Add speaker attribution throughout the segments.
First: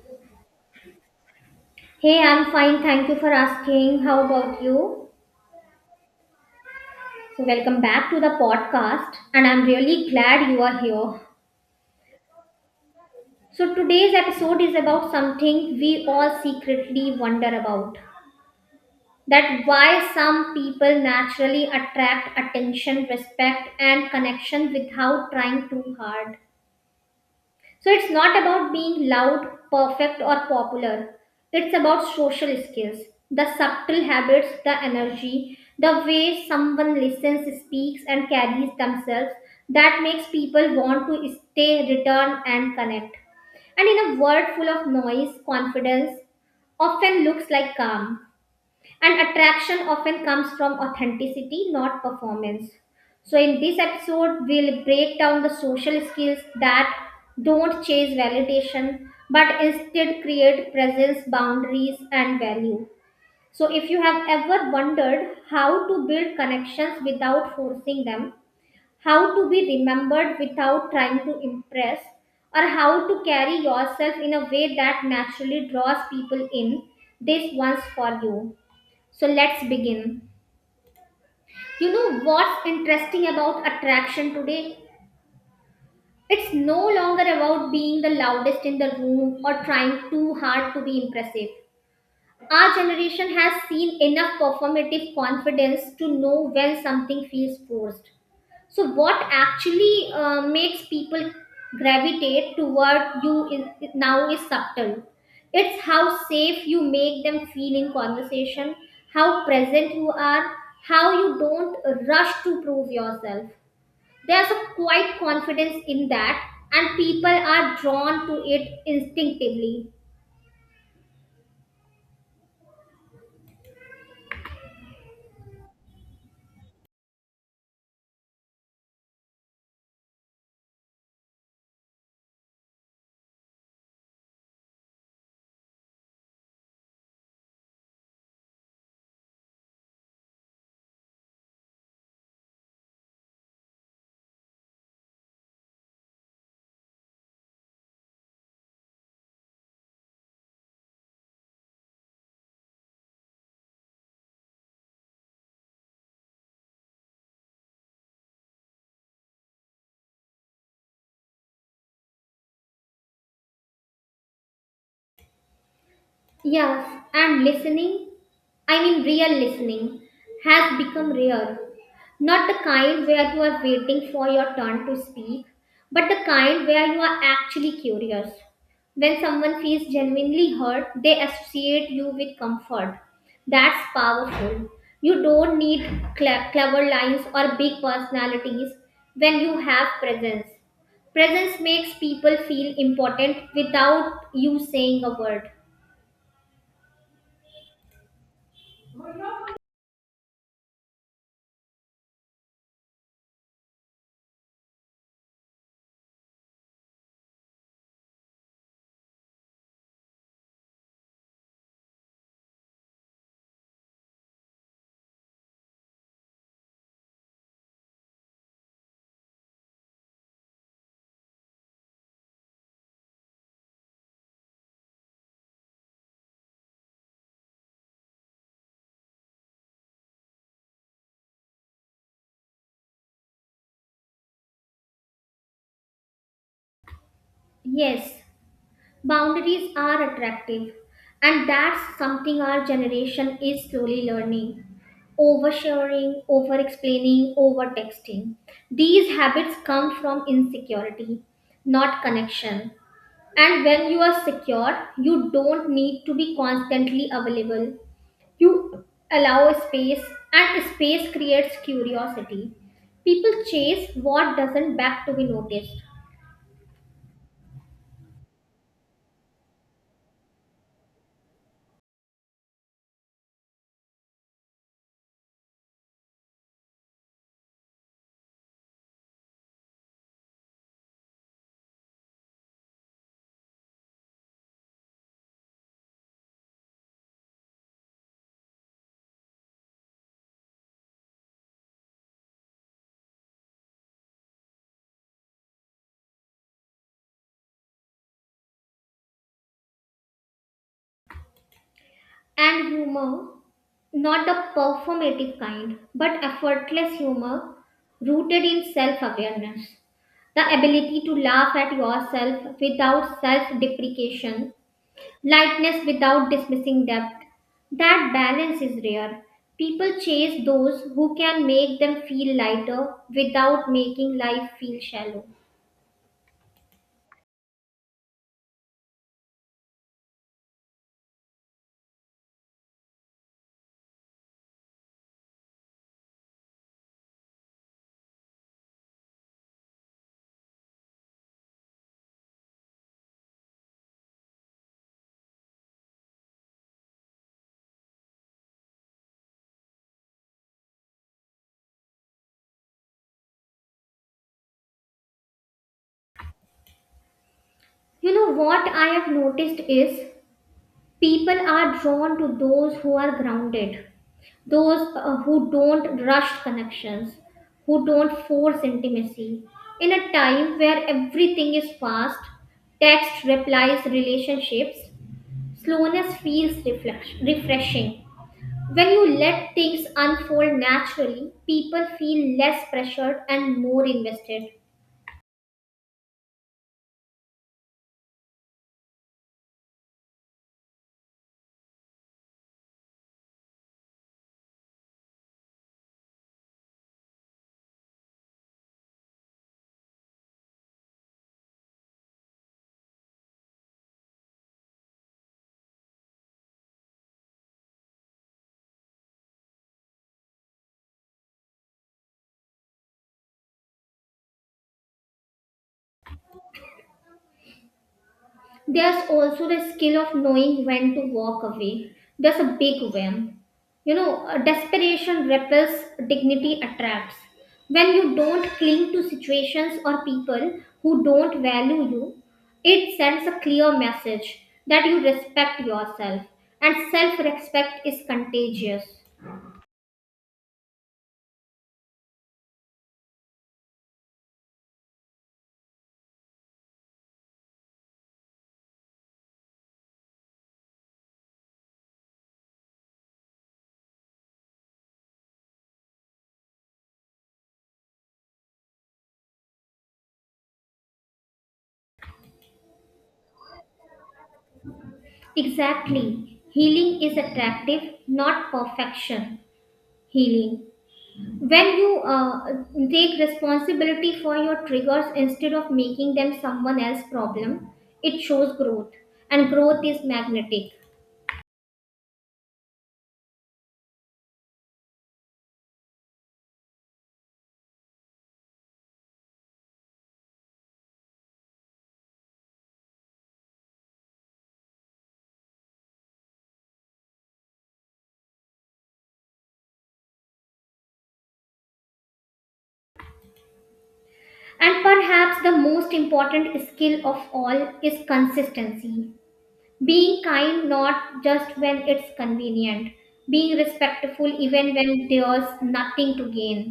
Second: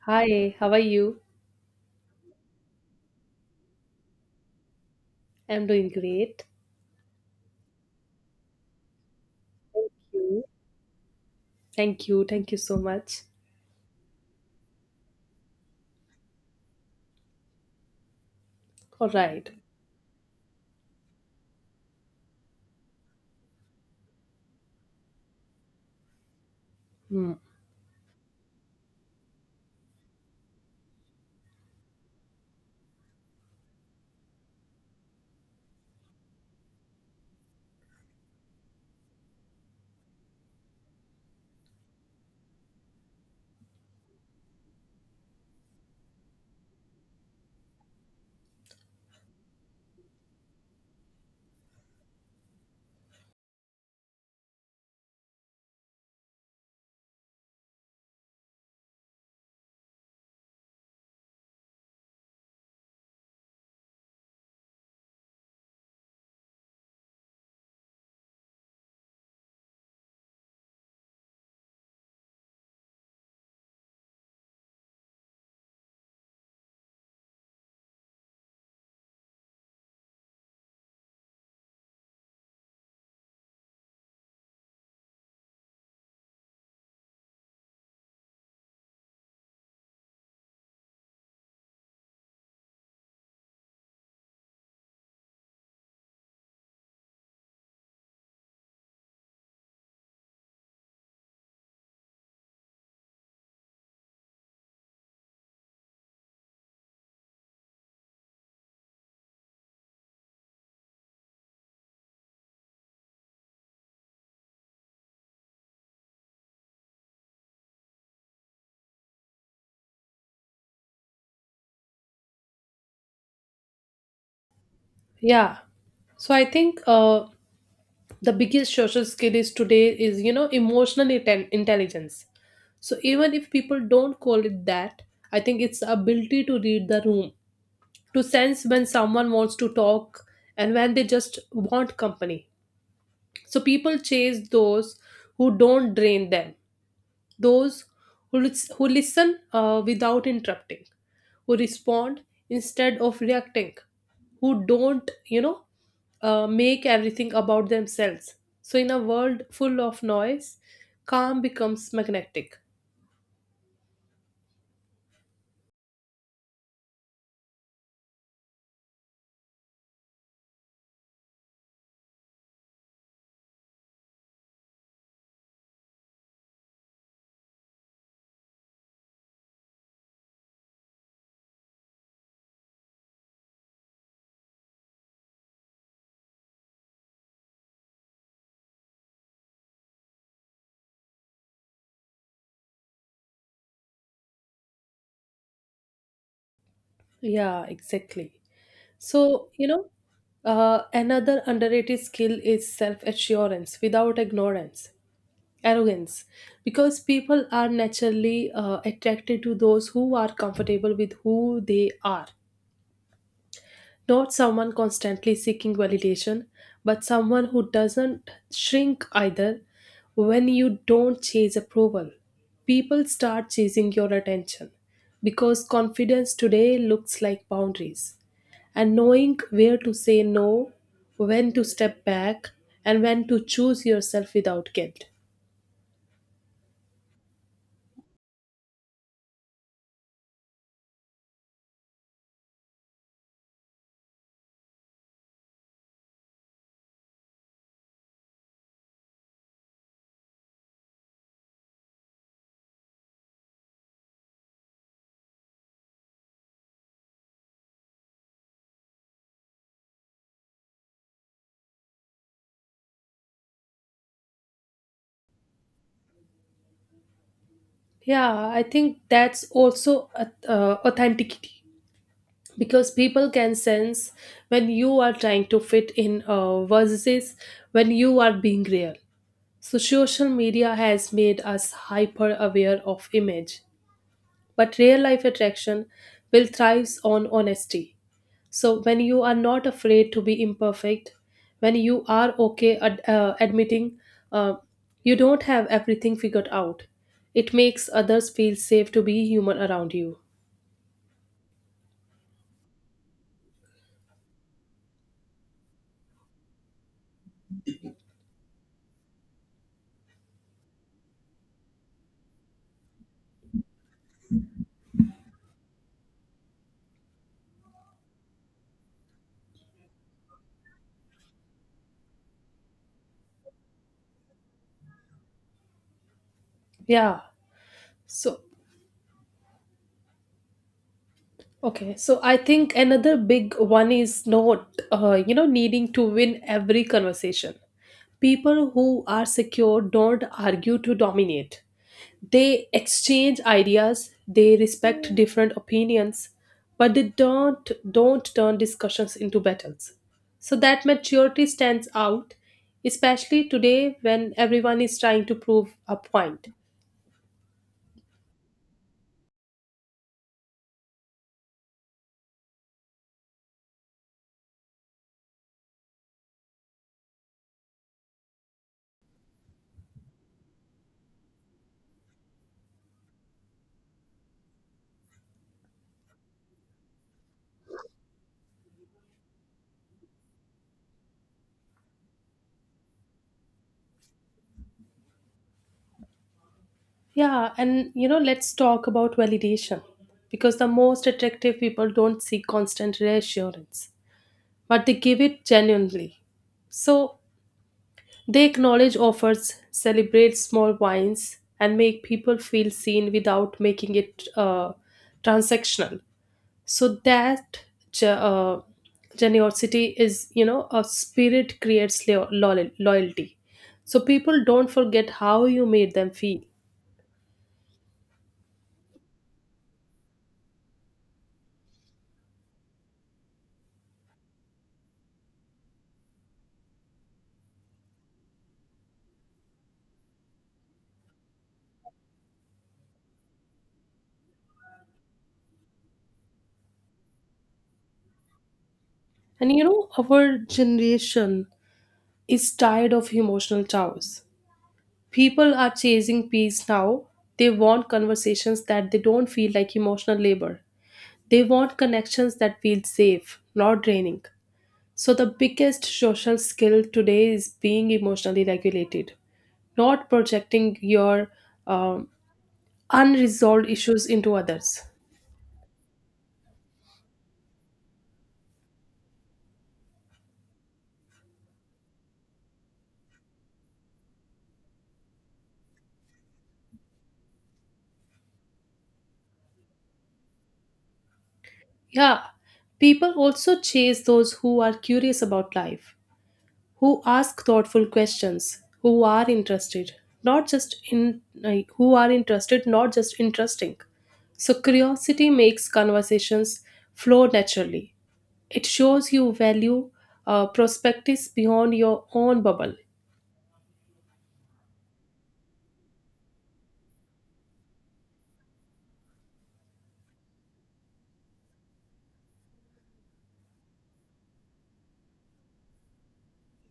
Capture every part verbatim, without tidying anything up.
Speaker 1: Hi, how are you?
Speaker 2: Hey, I'm fine. Thank you for asking. How about you?
Speaker 1: I'm doing great.
Speaker 2: So, welcome back to the podcast, and I'm really
Speaker 1: You?
Speaker 2: glad you are here.
Speaker 1: Thank you. Thank you so much.
Speaker 2: So, today's episode is about something we all secretly wonder about,
Speaker 1: All right.
Speaker 2: that why some people naturally attract attention, respect, and connection without trying too hard.
Speaker 1: Hmm.
Speaker 2: So it's not about being loud, perfect, or popular. It's about social skills, the subtle habits, the energy, the way someone listens, speaks, and carries themselves that makes people want to stay, return, and connect. And in a world full of noise, confidence often looks like calm. And attraction often comes from authenticity, not performance. So, in this episode, we'll break down the social skills that don't chase validation but instead create presence, boundaries, and value. So, if you have ever wondered how to build connections without forcing them, how to be remembered without trying to impress, or how to carry yourself in a way that naturally draws people in, this one's for you. So let's begin. You know what's interesting about attraction today? It's no longer about being the loudest in the room or trying too hard to be impressive. Our generation has seen enough performative confidence to know when something feels forced. So, what actually uh, makes people gravitate toward you is, now is subtle. It's how safe you make them feel in conversation, how present you are, how you don't rush to prove yourself. There's a quiet confidence in that, and people are drawn to it instinctively.
Speaker 1: Yeah. So I think uh, the biggest social skill is today is, you know, emotional inten- intelligence. So even if people don't call it that, I think it's the ability to read the room, to sense when someone wants to talk and when they just want company. So people chase those who don't drain them, those who, lis- who listen uh, without interrupting, who respond instead of reacting, who don't, you know, uh, make everything about themselves. So, in a world full of noise, calm becomes magnetic.
Speaker 2: Yes, and listening, I mean, real listening has become rare. Not the kind where you are waiting for your turn to speak, but the kind where you are actually curious. When someone feels genuinely hurt, they associate you with comfort. That's powerful. You don't need cle- clever lines or big personalities when you have presence. Presence makes people feel important without you saying a word.
Speaker 1: Yeah, exactly. So, you know, uh, another underrated skill is self assurance without ignorance. Arrogance. Because people are naturally uh, attracted to those who are comfortable with who they are, not someone constantly seeking validation, but someone who doesn't shrink either. When you don't chase approval, people start chasing your attention, because confidence today looks like boundaries, and knowing where to say no, when to step back, and when to choose yourself without guilt.
Speaker 2: Yes. Boundaries are attractive, and that's something our generation is slowly learning. Oversharing, over explaining, over texting. These habits come from insecurity, not connection. And when you are secure, you don't need to be constantly available. You allow a space, and space creates curiosity. People chase what doesn't back to be noticed.
Speaker 1: Yeah, I think that's also a- uh, authenticity, because people can sense when you are trying to fit in, uh, versus when you are being real. So social media has made us hyper aware of image, but real life attraction will thrive on honesty. So when you are not afraid to be imperfect, when you are okay ad- uh, admitting uh, you don't have everything figured out, it makes others feel safe to be human around you.
Speaker 2: And humor, not the performative kind, but effortless humor rooted in self awareness. The ability to laugh at yourself without self deprecation, lightness without dismissing depth. That balance is rare. People chase those who can make them feel lighter without making life feel shallow.
Speaker 1: Yeah. So okay. So I think another big one is not uh, you know needing to win every conversation. People who are secure don't argue to dominate. They exchange ideas, they respect different opinions, but they don't don't turn discussions into battles. So that maturity stands out, especially today when everyone is trying to prove a point.
Speaker 2: You know what I have noticed is people are drawn to those who are grounded, those uh, who don't rush connections, who don't force intimacy. In a time where everything is fast, text replies, relationships, slowness feels reflex- refreshing. When you let things unfold naturally, people feel less pressured and more invested.
Speaker 1: Yeah, and you know, let's talk about validation, because the most attractive people don't seek constant reassurance, but they give it genuinely. So they acknowledge offers, celebrate small wins, and make people feel seen without making it uh, transactional. So that ge- uh, generosity is, you know, a spirit, creates lo- loyal- loyalty. So people don't forget how you made them feel.
Speaker 2: There's also the skill of knowing when to walk away. There's a big whim. You know, uh, desperation repels, dignity attracts. When you don't cling to situations or people who don't value you, it sends a clear message that you respect yourself, and self respect is contagious.
Speaker 1: And you know, our generation is tired of emotional chows. People are chasing peace now. They want conversations that they don't feel like emotional labor. They want connections that feel safe, not draining. So, the biggest social skill today is being emotionally regulated, not projecting your um, unresolved issues into others.
Speaker 2: Exactly. Healing is attractive, not perfection. Healing. When you uh, take responsibility for your triggers instead of making them someone else's problem, it shows growth, and growth is magnetic.
Speaker 1: Yeah, people also chase those who are curious about life, who ask thoughtful questions, who are interested, not just in like, who are interested, not just interesting. So, curiosity makes conversations flow naturally. It shows you value uh, prospectus beyond your own bubble.
Speaker 2: And perhaps the most important skill of all is consistency, being kind not just when it's convenient, being respectful even when there's nothing to gain.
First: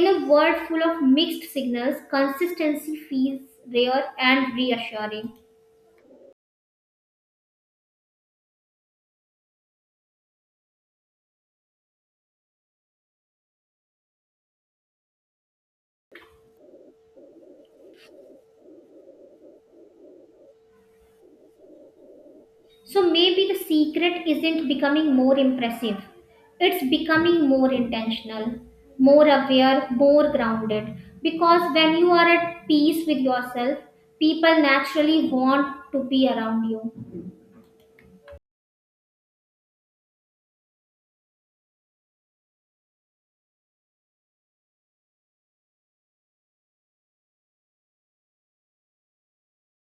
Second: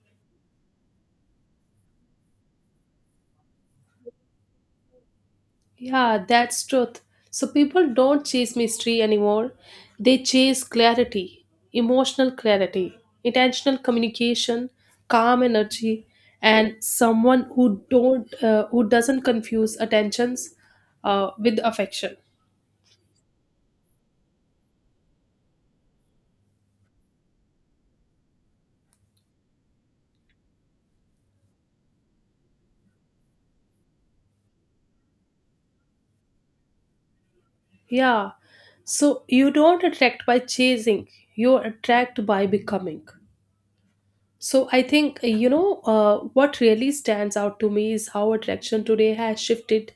Speaker 2: In a world full of mixed signals, consistency feels rare and reassuring.
Speaker 1: Yeah, that's truth. So people don't chase mystery anymore. They chase clarity, emotional clarity, intentional communication, calm energy, and someone who don't uh, who doesn't confuse attentions uh, with affection.
Speaker 2: So maybe the secret isn't becoming more impressive, it's becoming more intentional, more aware, more grounded. Because when you are at peace with yourself, people naturally want to be around you.
Speaker 1: Yeah. So you don't attract by chasing. You attract by becoming. So I think uh, you know uh, what really stands out to me is how attraction today has shifted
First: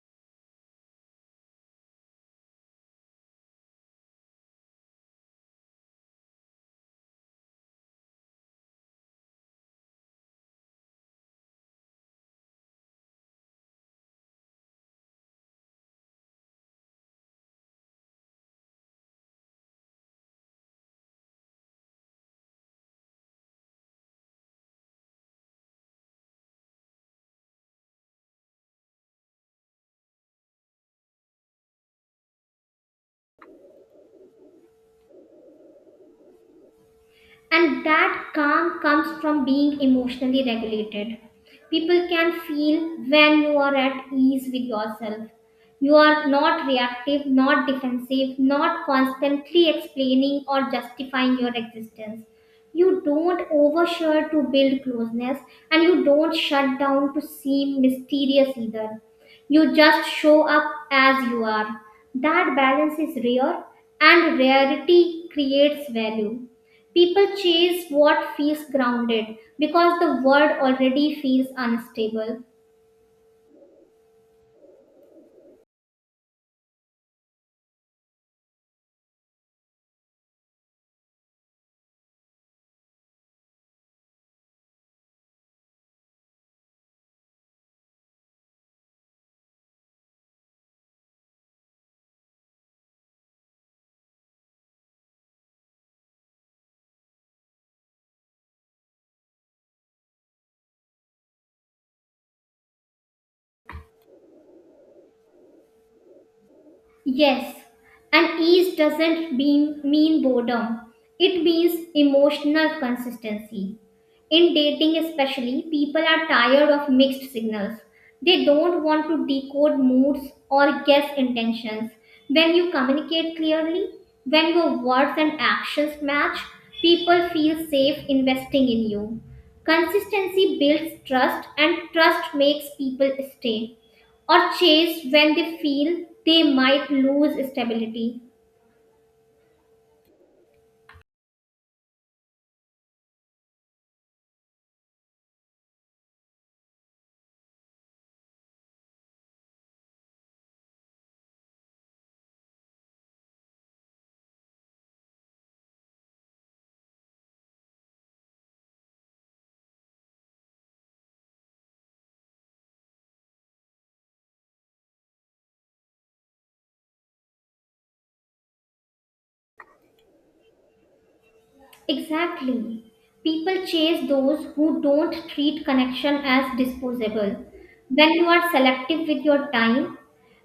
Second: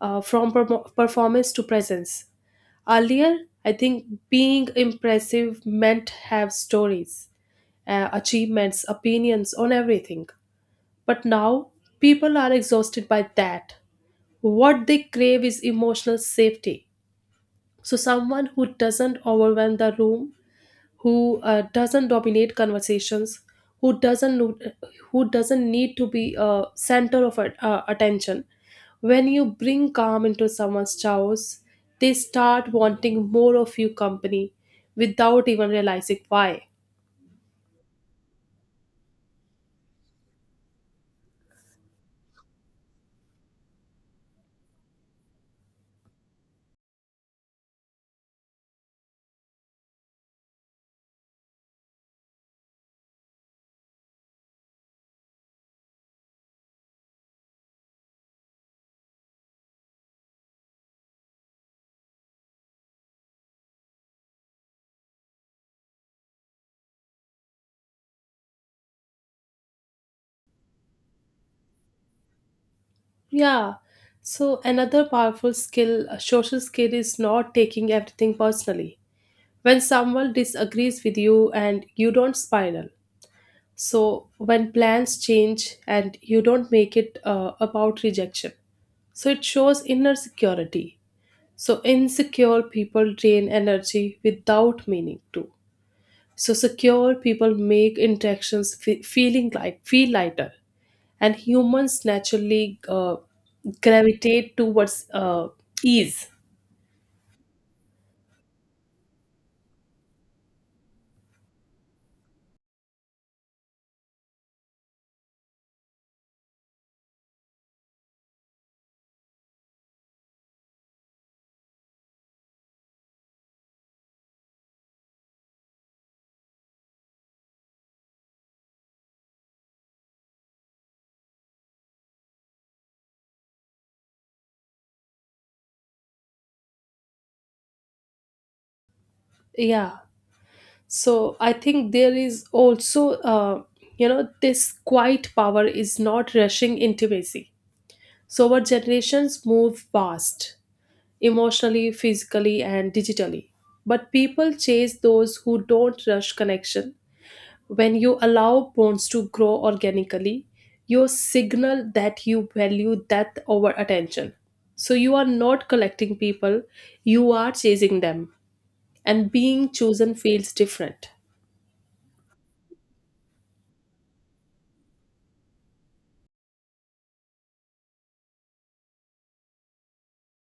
Speaker 1: uh, from permo performance to presence. Earlier, I think being impressive meant have stories, uh, achievements, opinions on everything. But now people are exhausted by that. What they crave is emotional safety. So someone who doesn't overwhelm the room, who uh, doesn't dominate conversations, who doesn't no- who doesn't need to be a center of at- uh, attention. When you bring calm into someone's chaos, they start wanting more of you company without even realizing why.
Speaker 2: And that calm comes from being emotionally regulated. People can feel when you are at ease with yourself. You are not reactive, not defensive, not constantly explaining or justifying your existence. You don't overshare to build closeness, and you don't shut down to seem mysterious either. You just show up as you are. That balance is rare, and rarity creates value. People chase what feels grounded because the world already feels unstable.
Speaker 1: Yeah. So another powerful skill, a social skill, is not taking everything personally. When someone disagrees with you and you don't spiral. So when plans change and you don't make it uh, about rejection, so it shows inner security. So insecure people drain energy without meaning to. So secure people make interactions fe- feeling light, feel lighter, and humans naturally uh, gravitate towards uh, ease.
Speaker 2: Yes, and ease doesn't mean, mean boredom. It means emotional consistency. In dating, especially, people are tired of mixed signals. They don't want to decode moods or guess intentions. When you communicate clearly, when your words and actions match, people feel safe investing in you. Consistency builds trust, and trust makes people stay or chase when they feel they might lose stability.
Speaker 1: Yeah. So I think there is also, uh, you know, this quiet power is not rushing intimacy. So our generations move fast, emotionally, physically, and digitally. But people chase those who don't rush connection. When you allow bonds to grow organically, you signal that you value that over attention. So you are not collecting people, you are chasing them. And being chosen feels different.
Speaker 2: Exactly. People chase those who don't treat connection as disposable. When you are selective with your time,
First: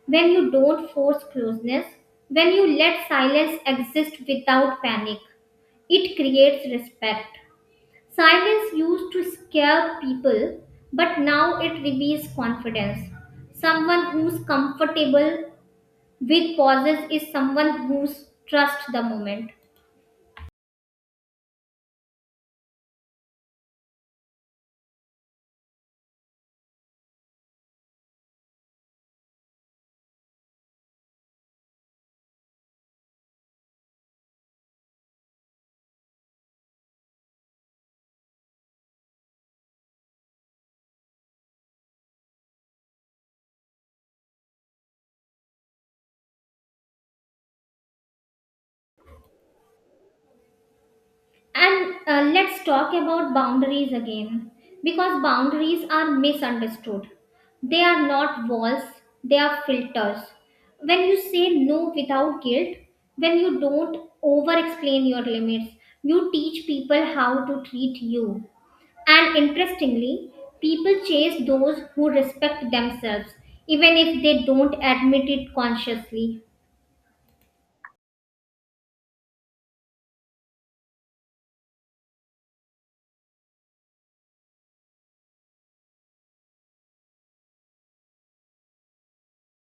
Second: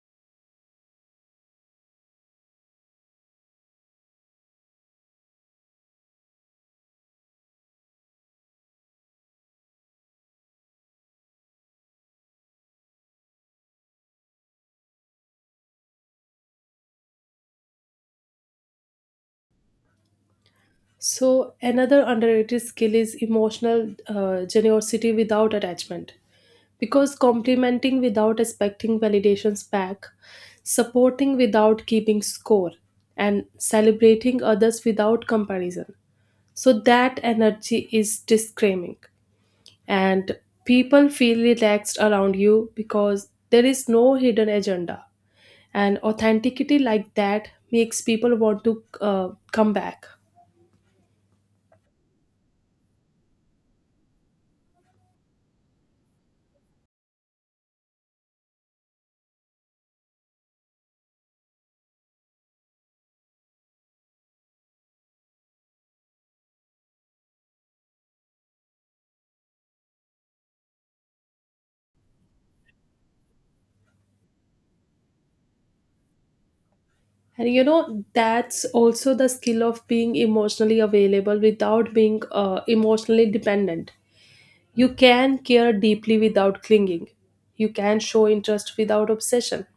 Speaker 2: when you don't force closeness, when you let silence exist without panic, it creates respect. Silence used to scare people, but now it reveals confidence. Someone who's comfortable with pauses is someone who's trust the moment.
Speaker 1: So another underrated skill is emotional uh, generosity without attachment, because complimenting without expecting validations back, supporting without keeping score, and celebrating others without comparison. So that energy is disclaiming. And people feel relaxed around you, because there is no hidden agenda. And authenticity like that makes people want to uh, come back.
Speaker 2: And uh, let's talk about boundaries again, because boundaries are misunderstood. They are not walls, they are filters. When you say no without guilt, when you don't over explain your limits, you teach people how to treat you. And interestingly, people chase those who respect themselves, even if they don't admit it consciously.
Speaker 1: And you know, that's also the skill of being emotionally available without being uh, emotionally dependent. You can care deeply without clinging. You can show interest without obsession.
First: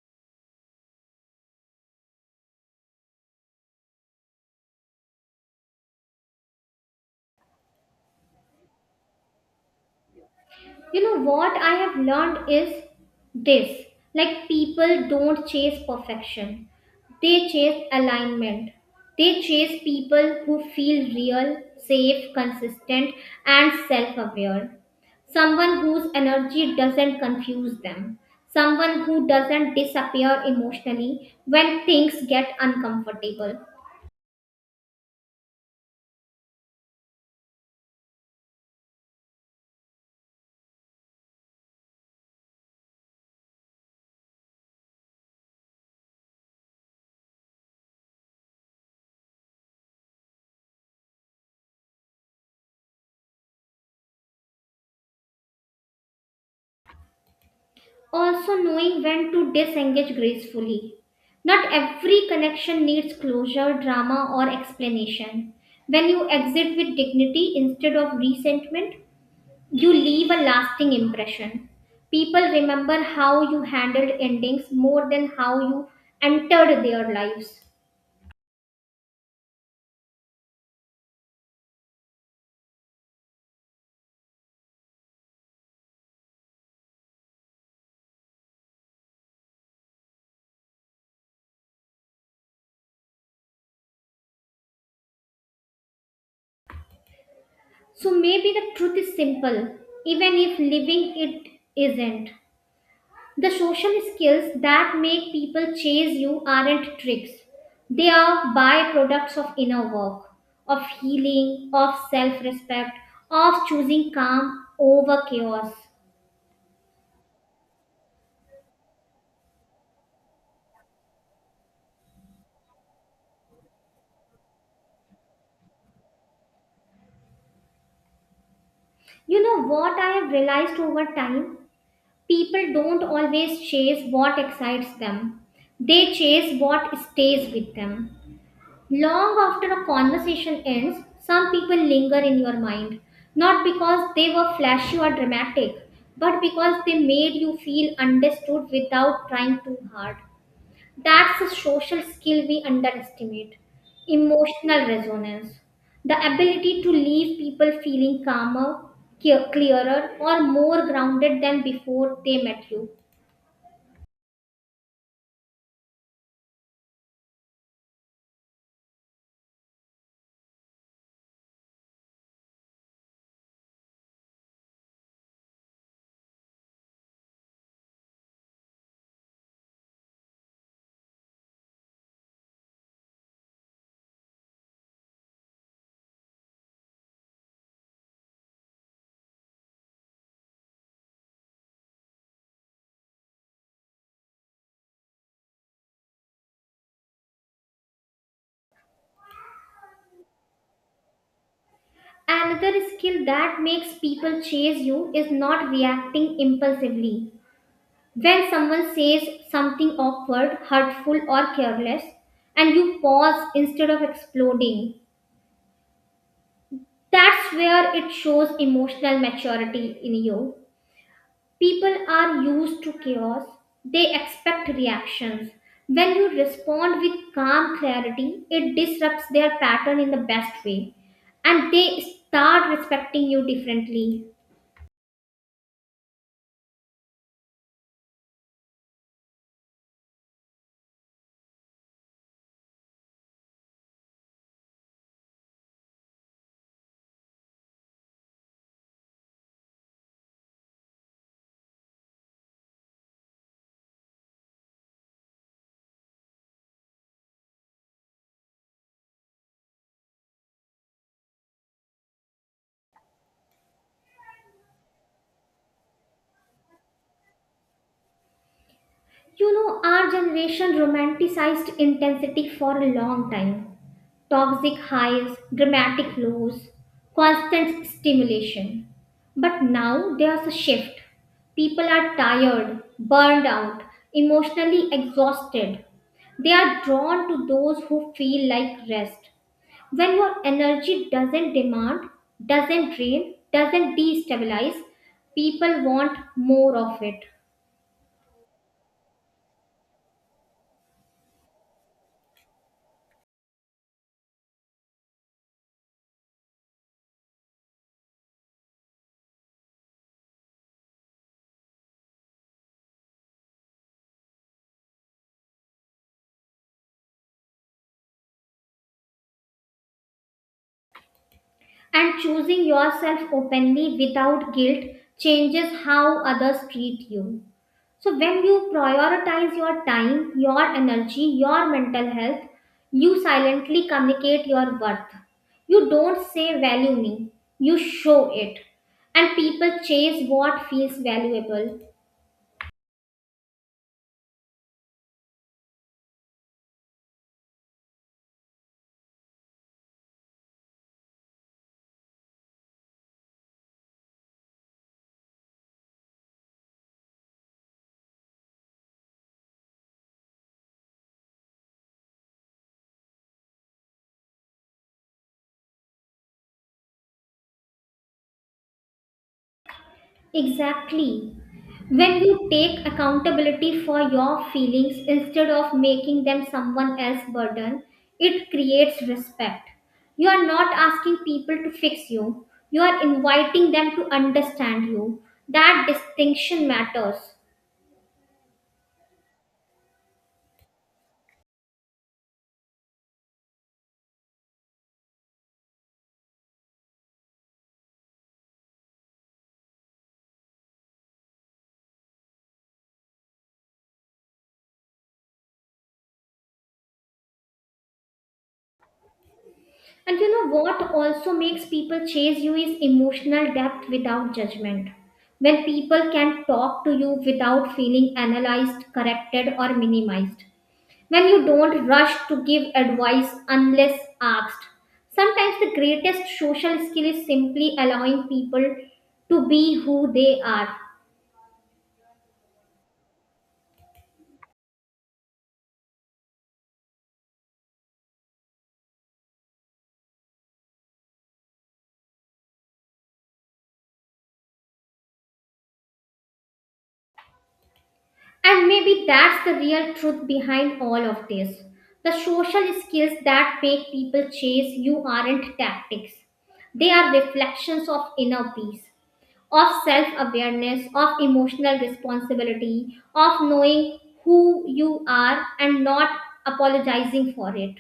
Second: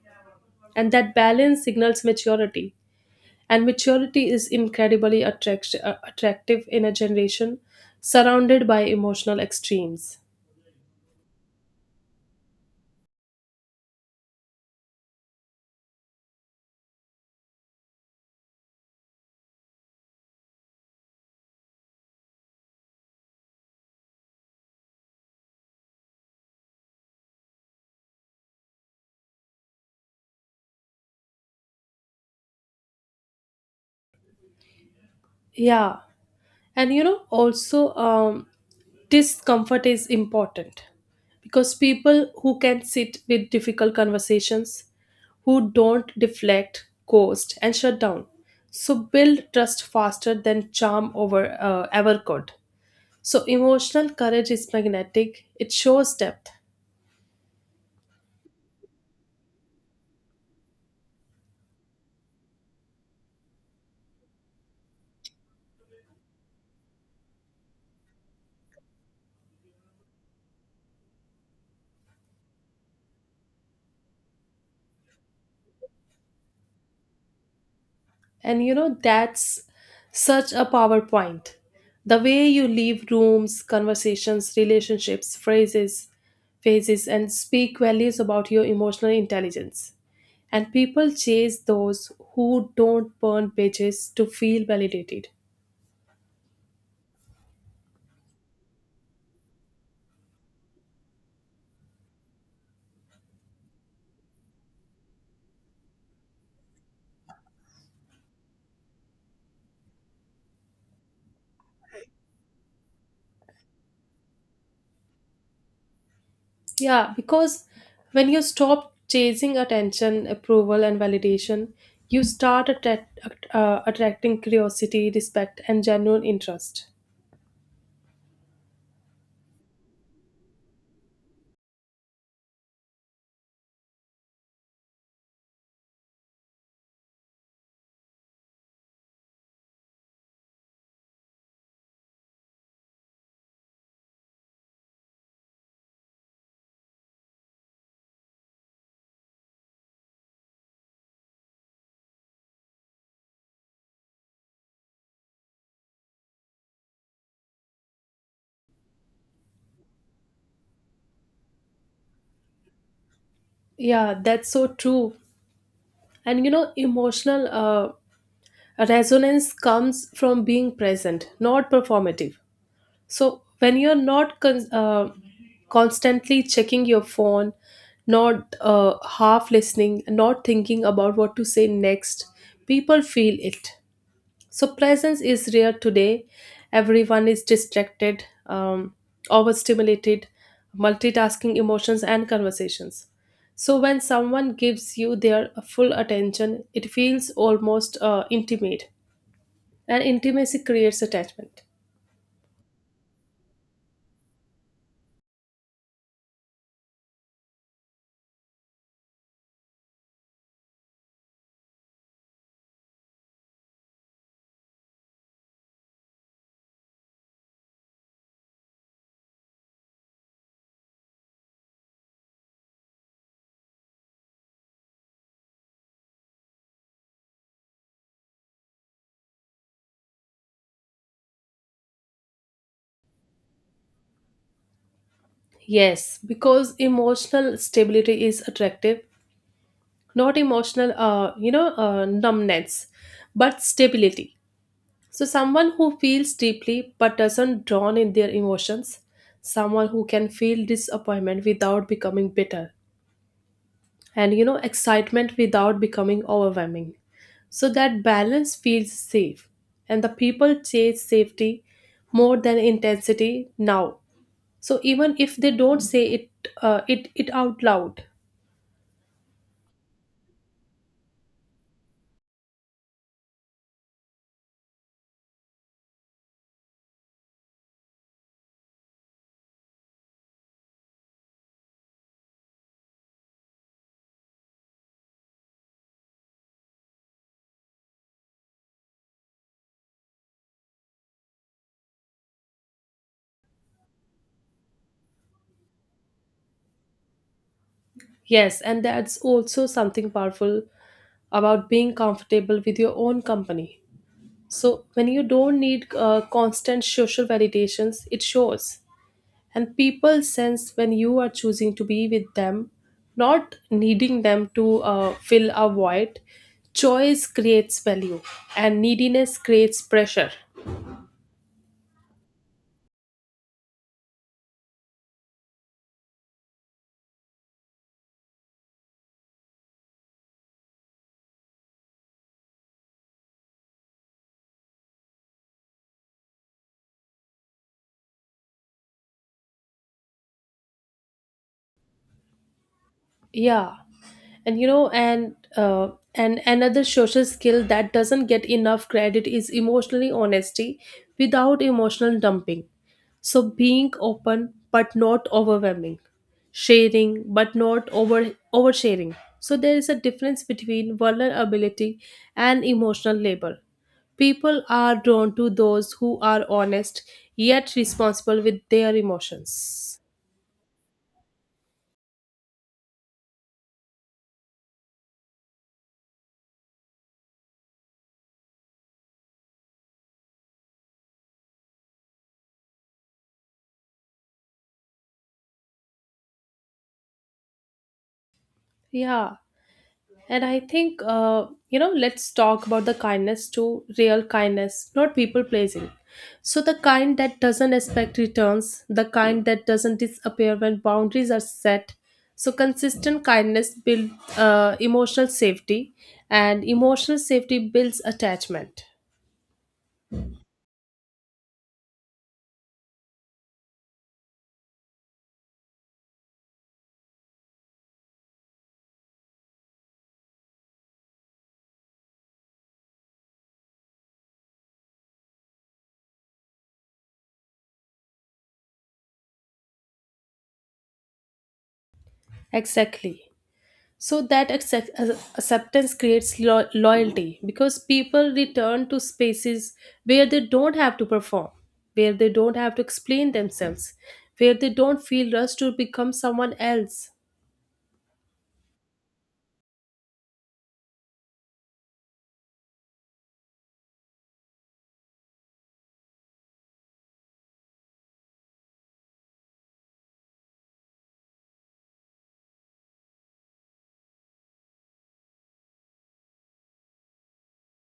Speaker 1: And that balance signals maturity. And maturity is incredibly attract- uh, attractive in a generation surrounded by emotional extremes.
Speaker 2: You know what I have learned is this, like, people don't chase perfection, they chase alignment. They chase people who feel real, safe, consistent, and self-aware. Someone whose energy doesn't confuse them, someone who doesn't disappear emotionally when things get uncomfortable.
Speaker 1: Yeah. And you know, also, um, discomfort is important, because people who can sit with difficult conversations, who don't deflect, ghost, and shut down, so build trust faster than charm over uh, ever could. So emotional courage is magnetic; it shows depth,
Speaker 2: Also, knowing when to disengage gracefully. Not every connection needs closure, drama, or explanation. When you exit with dignity instead of resentment, you leave a lasting impression. People remember how you handled endings more than how you entered their lives.
Speaker 1: and you know that's such a power point. The way you leave rooms, conversations, relationships, phrases, phases, and speak values about your emotional intelligence. And people chase those who don't burn bridges to feel validated.
Speaker 2: So maybe the truth is simple, even if living it isn't. The social skills that make people chase you aren't tricks. They are byproducts of inner work, of healing, of self respect, of choosing calm over chaos.
Speaker 1: Yeah, because when you stop chasing attention, approval, and validation, you start attract, uh, attracting curiosity, respect, and genuine interest.
Speaker 2: You know what I have realized over time? People don't always chase what excites them, they chase what stays with them. Long after a conversation ends, some people linger in your mind, not because they were flashy or dramatic, but because they made you feel understood without trying too hard. That's a social skill we underestimate, emotional resonance. The ability to leave people feeling calmer, clear- clearer, or more grounded than before they met you.
Speaker 1: Yeah, that's so true. And you know, emotional uh, resonance comes from being present, not performative. So when you're not con- uh, constantly checking your phone, not uh, half listening, not thinking about what to say next, people feel it. So presence is rare today. Everyone is distracted, um, overstimulated, multitasking emotions and conversations. So when someone gives you their full attention, it feels almost uh, intimate, and intimacy creates attachment.
Speaker 2: Another skill that makes people chase you is not reacting impulsively. When someone says something awkward, hurtful, or careless, and you pause instead of exploding, that's where it shows emotional maturity in you. People are used to chaos, they expect reactions. When you respond with calm clarity, it disrupts their pattern in the best way, and they start respecting you differently.
Speaker 1: Yes, because emotional stability is attractive, not emotional, uh, you know, uh, numbness, but stability. So, someone who feels deeply but doesn't drown in their emotions, someone who can feel disappointment without becoming bitter, and you know, excitement without becoming overwhelming. So, that balance feels safe, and the people chase safety more than intensity now. So, even if they don't say it, uh, it, it out loud.
Speaker 2: You know, our generation romanticized intensity for a long time. Toxic highs, dramatic lows, constant stimulation. But now there's a shift. People are tired, burned out, emotionally exhausted. They are drawn to those who feel like rest. When your energy doesn't demand, doesn't drain, doesn't destabilize, people want more of it.
Speaker 1: Yes, and that's also something powerful about being comfortable with your own company. So, when you don't need uh, constant social validations, it shows. And people sense when you are choosing to be with them, not needing them to uh, fill a void. Choice creates value, and neediness creates pressure.
Speaker 2: And choosing yourself openly without guilt changes how others treat you. So, when you prioritize your time, your energy, your mental health, you silently communicate your worth. You don't say value me, you show it. And people chase what feels valuable.
Speaker 1: Yeah. and you know and uh, and another social skill that doesn't get enough credit is emotionally honesty without emotional dumping. So being open but not overwhelming, sharing but not over oversharing. So there is a difference between vulnerability and emotional labor. People are drawn to those who are honest yet responsible with their emotions.
Speaker 2: Exactly. When you take accountability for your feelings instead of making them someone else's burden, it creates respect. You are not asking people to fix you, you are inviting them to understand you. That distinction matters.
Speaker 1: Yeah. And I think, uh, you know, let's talk about the kindness, to real kindness, not people pleasing. So, the kind that doesn't expect returns, the kind that doesn't disappear when boundaries are set. So, consistent kindness builds uh, emotional safety, and emotional safety builds attachment.
Speaker 2: And you know what also makes people chase you is emotional depth without judgment. When people can talk to you without feeling analyzed, corrected, or minimized. When you don't rush to give advice unless asked. Sometimes the greatest social skill is simply allowing people to be who they are.
Speaker 1: Exactly. So that accept- ac- acceptance creates lo- loyalty, because people return to spaces where they don't have to perform, where they don't have to explain themselves, where they don't feel rushed to become someone else.
Speaker 2: And maybe that's the real truth behind all of this. The social skills that make people chase you aren't tactics, they are reflections of inner peace, of self awareness, of emotional responsibility, of knowing who you are and not apologizing for it.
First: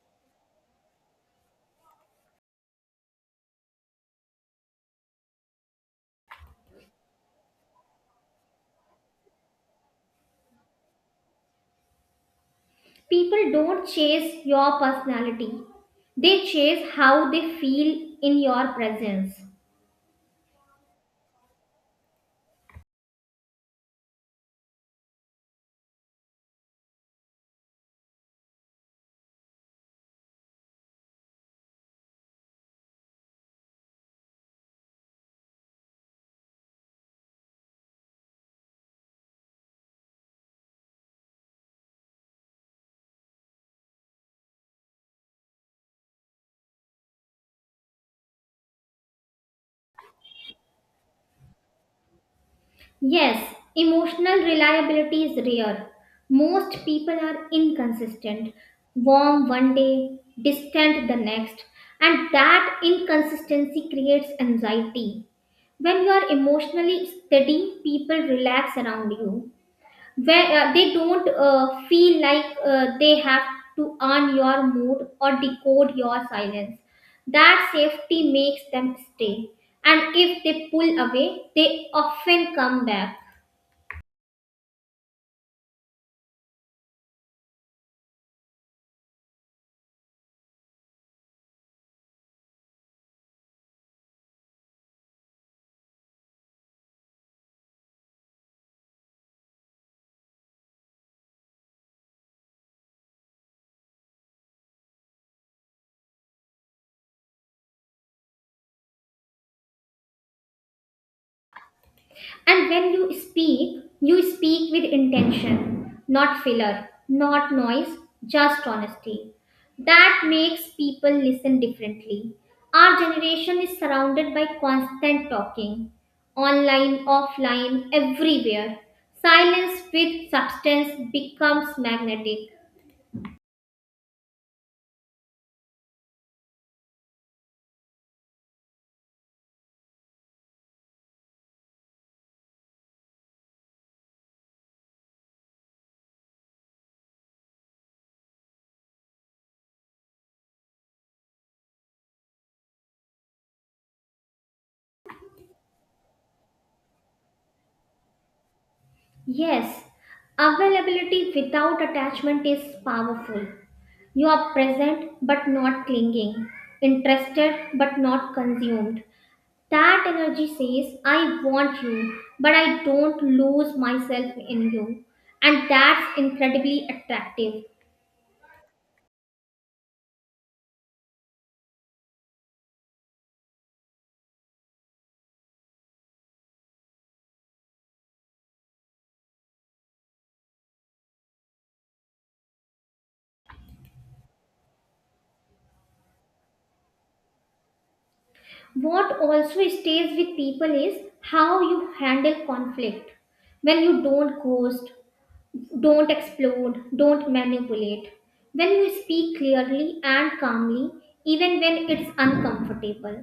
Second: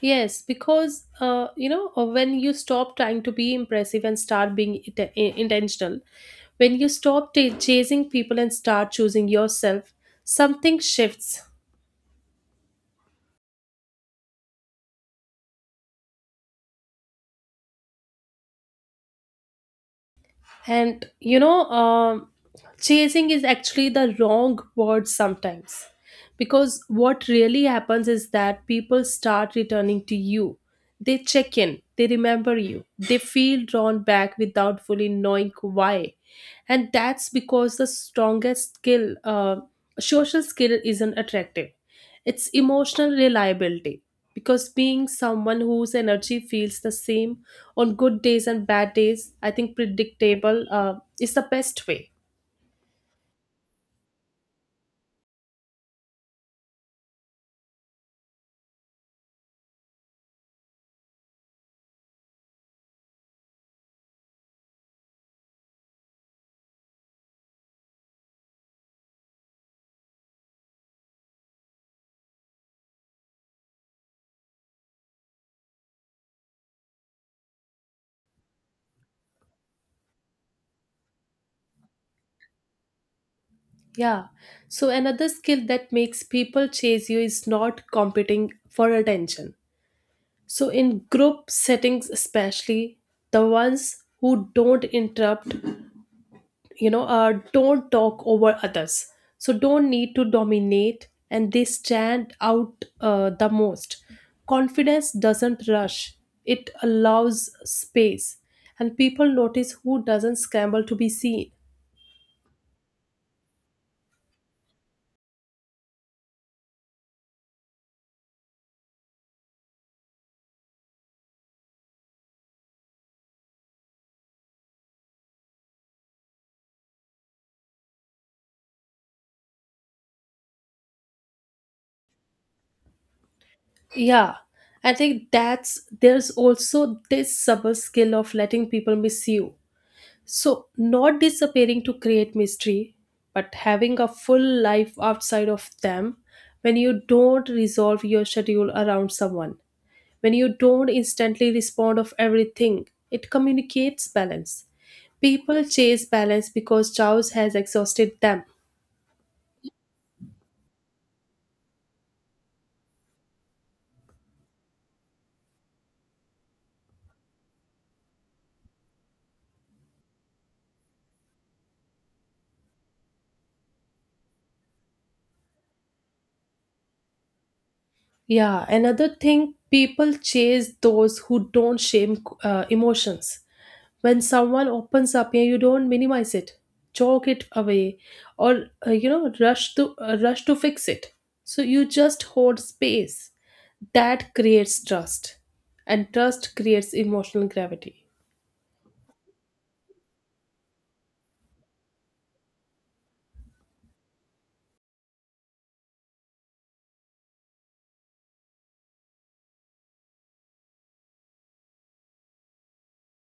Speaker 1: Yes, because uh, you know uh, when you stop trying to be impressive and start being it- i- intentional, when you stop ta chasing people and start choosing yourself, something shifts.
Speaker 2: People don't chase your personality, they chase how they feel in your presence.
Speaker 1: And you know, um, chasing is actually the wrong word sometimes. Because what really happens is that people start returning to you. They check in, they remember you, they feel drawn back without fully knowing why. And that's because the strongest skill, uh, social skill isn't attractive. It's emotional reliability. Because being someone whose energy feels the same on good days and bad days, I think, predictable uh, is the best way.
Speaker 2: Yes, emotional reliability is rare. Most people are inconsistent, warm one day, distant the next, and that inconsistency creates anxiety. When you are emotionally steady, people relax around you. Where uh, they don't uh, feel like uh, they have to earn your mood or decode your silence. That safety makes them stay. And if they pull away, they often come back.
Speaker 1: Yeah. So another skill that makes people chase you is not competing for attention. So in group settings especially, the ones who don't interrupt, you know uh, don't talk over others, so don't need to dominate, and they stand out uh, the most. Confidence doesn't rush, it allows space, and people notice who doesn't scramble to be seen.
Speaker 2: And when you speak, you speak with intention, not filler, not noise, just honesty. That makes people listen differently. Our generation is surrounded by constant talking, online, offline, everywhere. Silence with substance becomes magnetic.
Speaker 1: Yeah. I think that's there's also this subtle skill of letting people miss you. So, not disappearing to create mystery, but having a full life outside of them. When you don't resolve your schedule around someone, when you don't instantly respond of everything, it communicates balance. People chase balance because chaos has exhausted them.
Speaker 2: Yes, availability without attachment is powerful. You are present but not clinging, interested but not consumed. That energy says, I want you, but I don't lose myself in you. And that's incredibly attractive.
Speaker 1: Yeah, another thing, people chase those who don't shame uh, emotions. When someone opens up, yeah, you don't minimize it, choke it away, or uh, you know rush to uh, rush to fix it. So you just hold space, that creates trust, and trust creates emotional gravity.
Speaker 2: What also stays with people is how you handle conflict. When you don't ghost, don't explode, don't manipulate. When you speak clearly and calmly, even when it's uncomfortable,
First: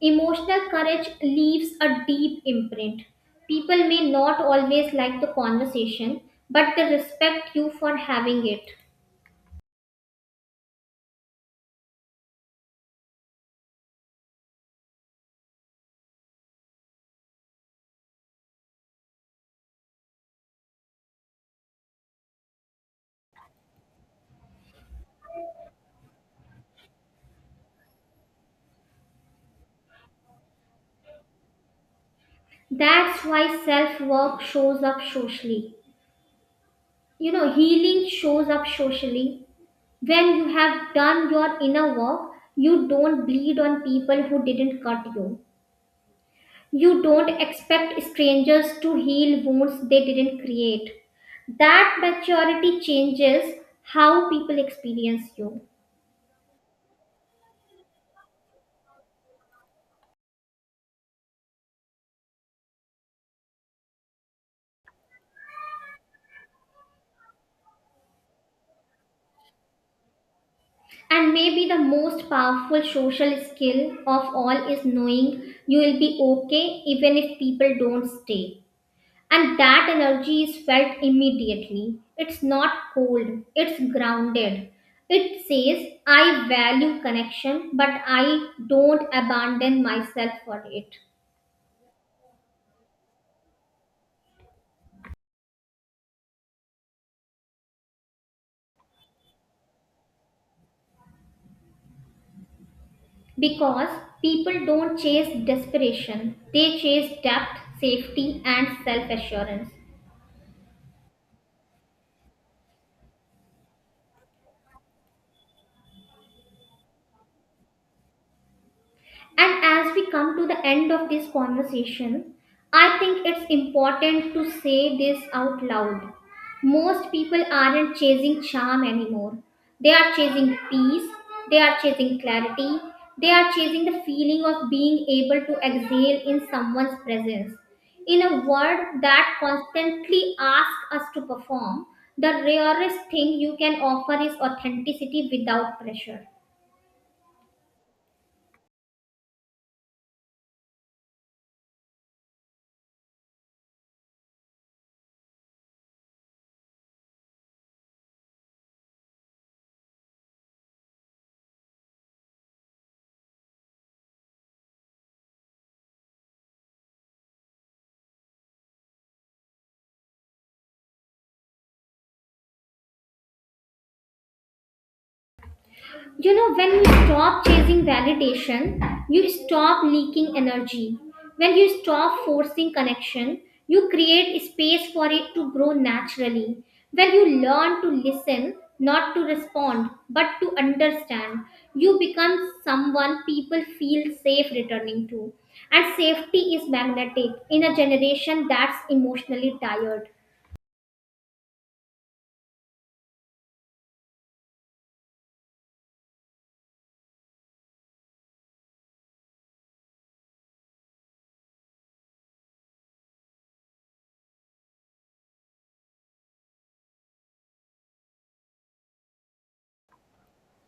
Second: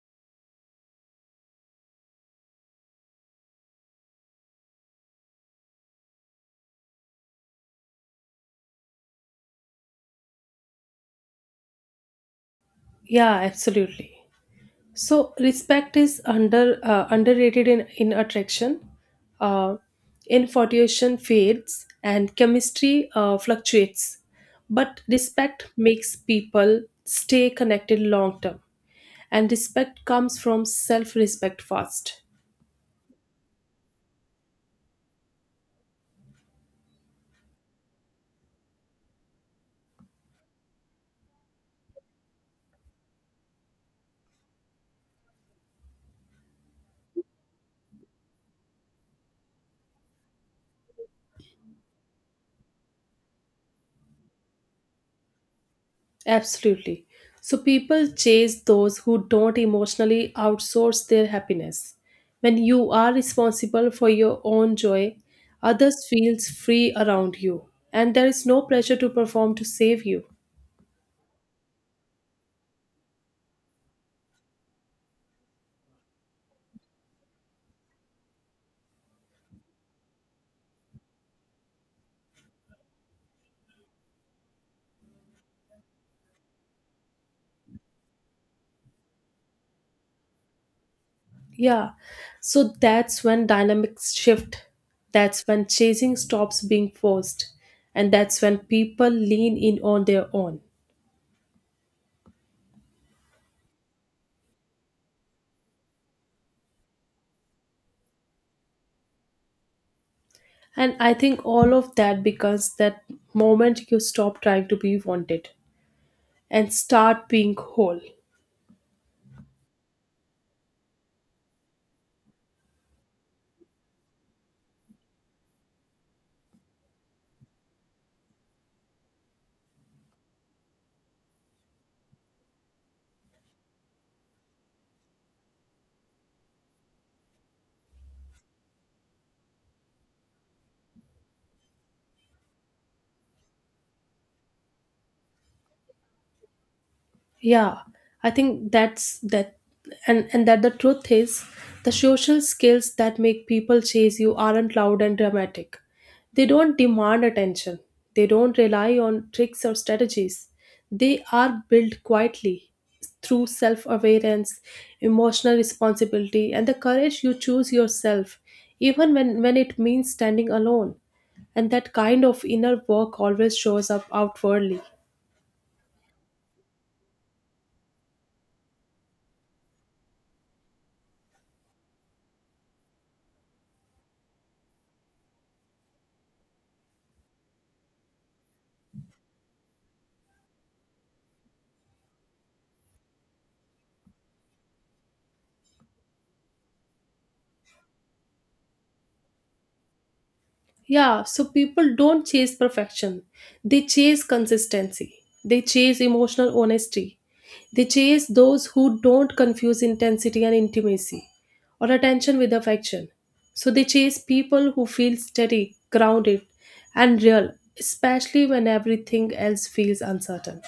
Speaker 2: emotional courage leaves a deep imprint. People may not always like the conversation, but they respect you for having it.
Speaker 1: Yeah, absolutely. So respect is under uh, underrated in in attraction. uh, Infatuation fades, and chemistry uh, fluctuates, but respect makes people stay connected long term, and respect comes from self respect first.
Speaker 2: That's why self work shows up socially. You know, healing shows up socially. When you have done your inner work, you don't bleed on people who didn't cut you. You don't expect strangers to heal wounds they didn't create. That maturity changes how people experience you.
Speaker 1: Absolutely. So people chase those who don't emotionally outsource their happiness. When you are responsible for your own joy, others feels free around you, and there is no pressure to perform to save you.
Speaker 2: And maybe the most powerful social skill of all is knowing you will be okay even if people don't stay. And that energy is felt immediately. It's not cold, it's grounded. It says, I value connection, but I don't abandon myself for it.
Speaker 1: Yeah. So that's when dynamics shift, that's when chasing stops being forced, and that's when people lean in on their own.
Speaker 2: Because people don't chase desperation, they chase depth, safety, and self assurance.
Speaker 1: And I think all of that becomes that moment you stop trying to be wanted and start being whole.
Speaker 2: And as we come to the end of this conversation, I think it's important to say this out loud. Most people aren't chasing charm anymore. They are chasing peace, they are chasing clarity, they are chasing the feeling of being able to exhale in someone's presence. In a world that constantly asks us to perform, the rarest thing you can offer is authenticity without pressure.
Speaker 1: Yeah, I think that's that. And and that the truth is, the social skills that make people chase you aren't loud and dramatic, they don't demand attention, they don't rely on tricks or strategies, they are built quietly through self-awareness, emotional responsibility, and the courage you choose yourself, even when when it means standing alone. And that kind of inner work always shows up outwardly.
Speaker 2: You know, when you stop chasing validation, you stop leaking energy. When you stop forcing connection, you create space for it to grow naturally. When you learn to listen, not to respond, but to understand, you become someone people feel safe returning to. And safety is magnetic in a generation that's emotionally tired.
Speaker 1: Yeah, so people don't chase perfection. They chase consistency. They chase emotional honesty. They chase those who don't confuse intensity and intimacy or attention with affection. So they chase people who feel steady, grounded, and real, especially when everything else feels uncertain.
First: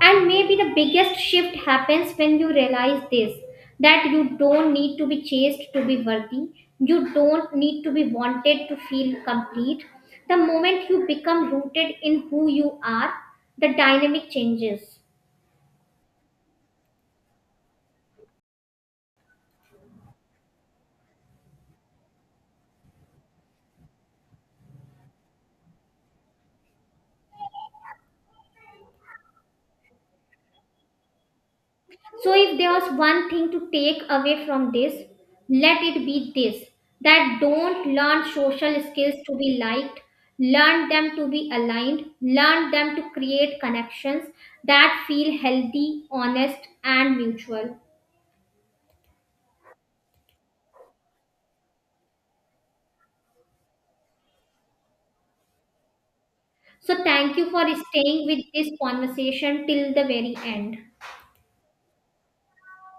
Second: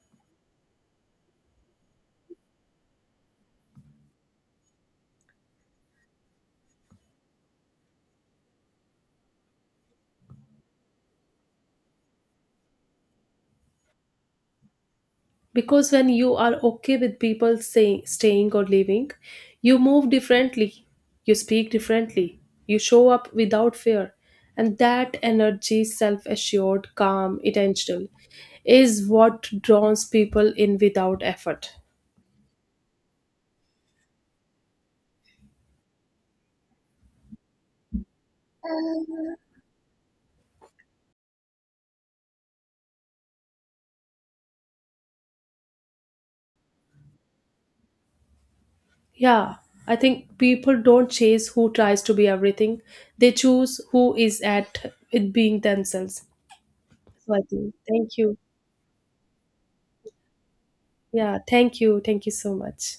Speaker 2: And maybe the biggest shift happens when you realize this, that you don't need to be chased to be worthy, you don't need to be wanted to feel complete. The moment you become rooted in who you are, the dynamic changes.
Speaker 1: Because when you are okay with people say, staying or leaving, you move differently, you speak differently, you show up without fear. And that energy, self-assured, calm, intentional, is what draws people in without effort.
Speaker 2: So, if there's one thing to take away from this, let it be this, that don't learn social skills to be liked, learn them to be aligned, learn them to create connections that feel healthy, honest, and mutual.
Speaker 1: Yeah, I think people don't chase who tries to be everything, they choose who is at with being themselves.
Speaker 2: So,
Speaker 1: So
Speaker 2: thank
Speaker 1: I
Speaker 2: you for
Speaker 1: think thank
Speaker 2: staying
Speaker 1: you.
Speaker 2: with this conversation till the very end.
Speaker 1: Yeah, thank you, thank you so much.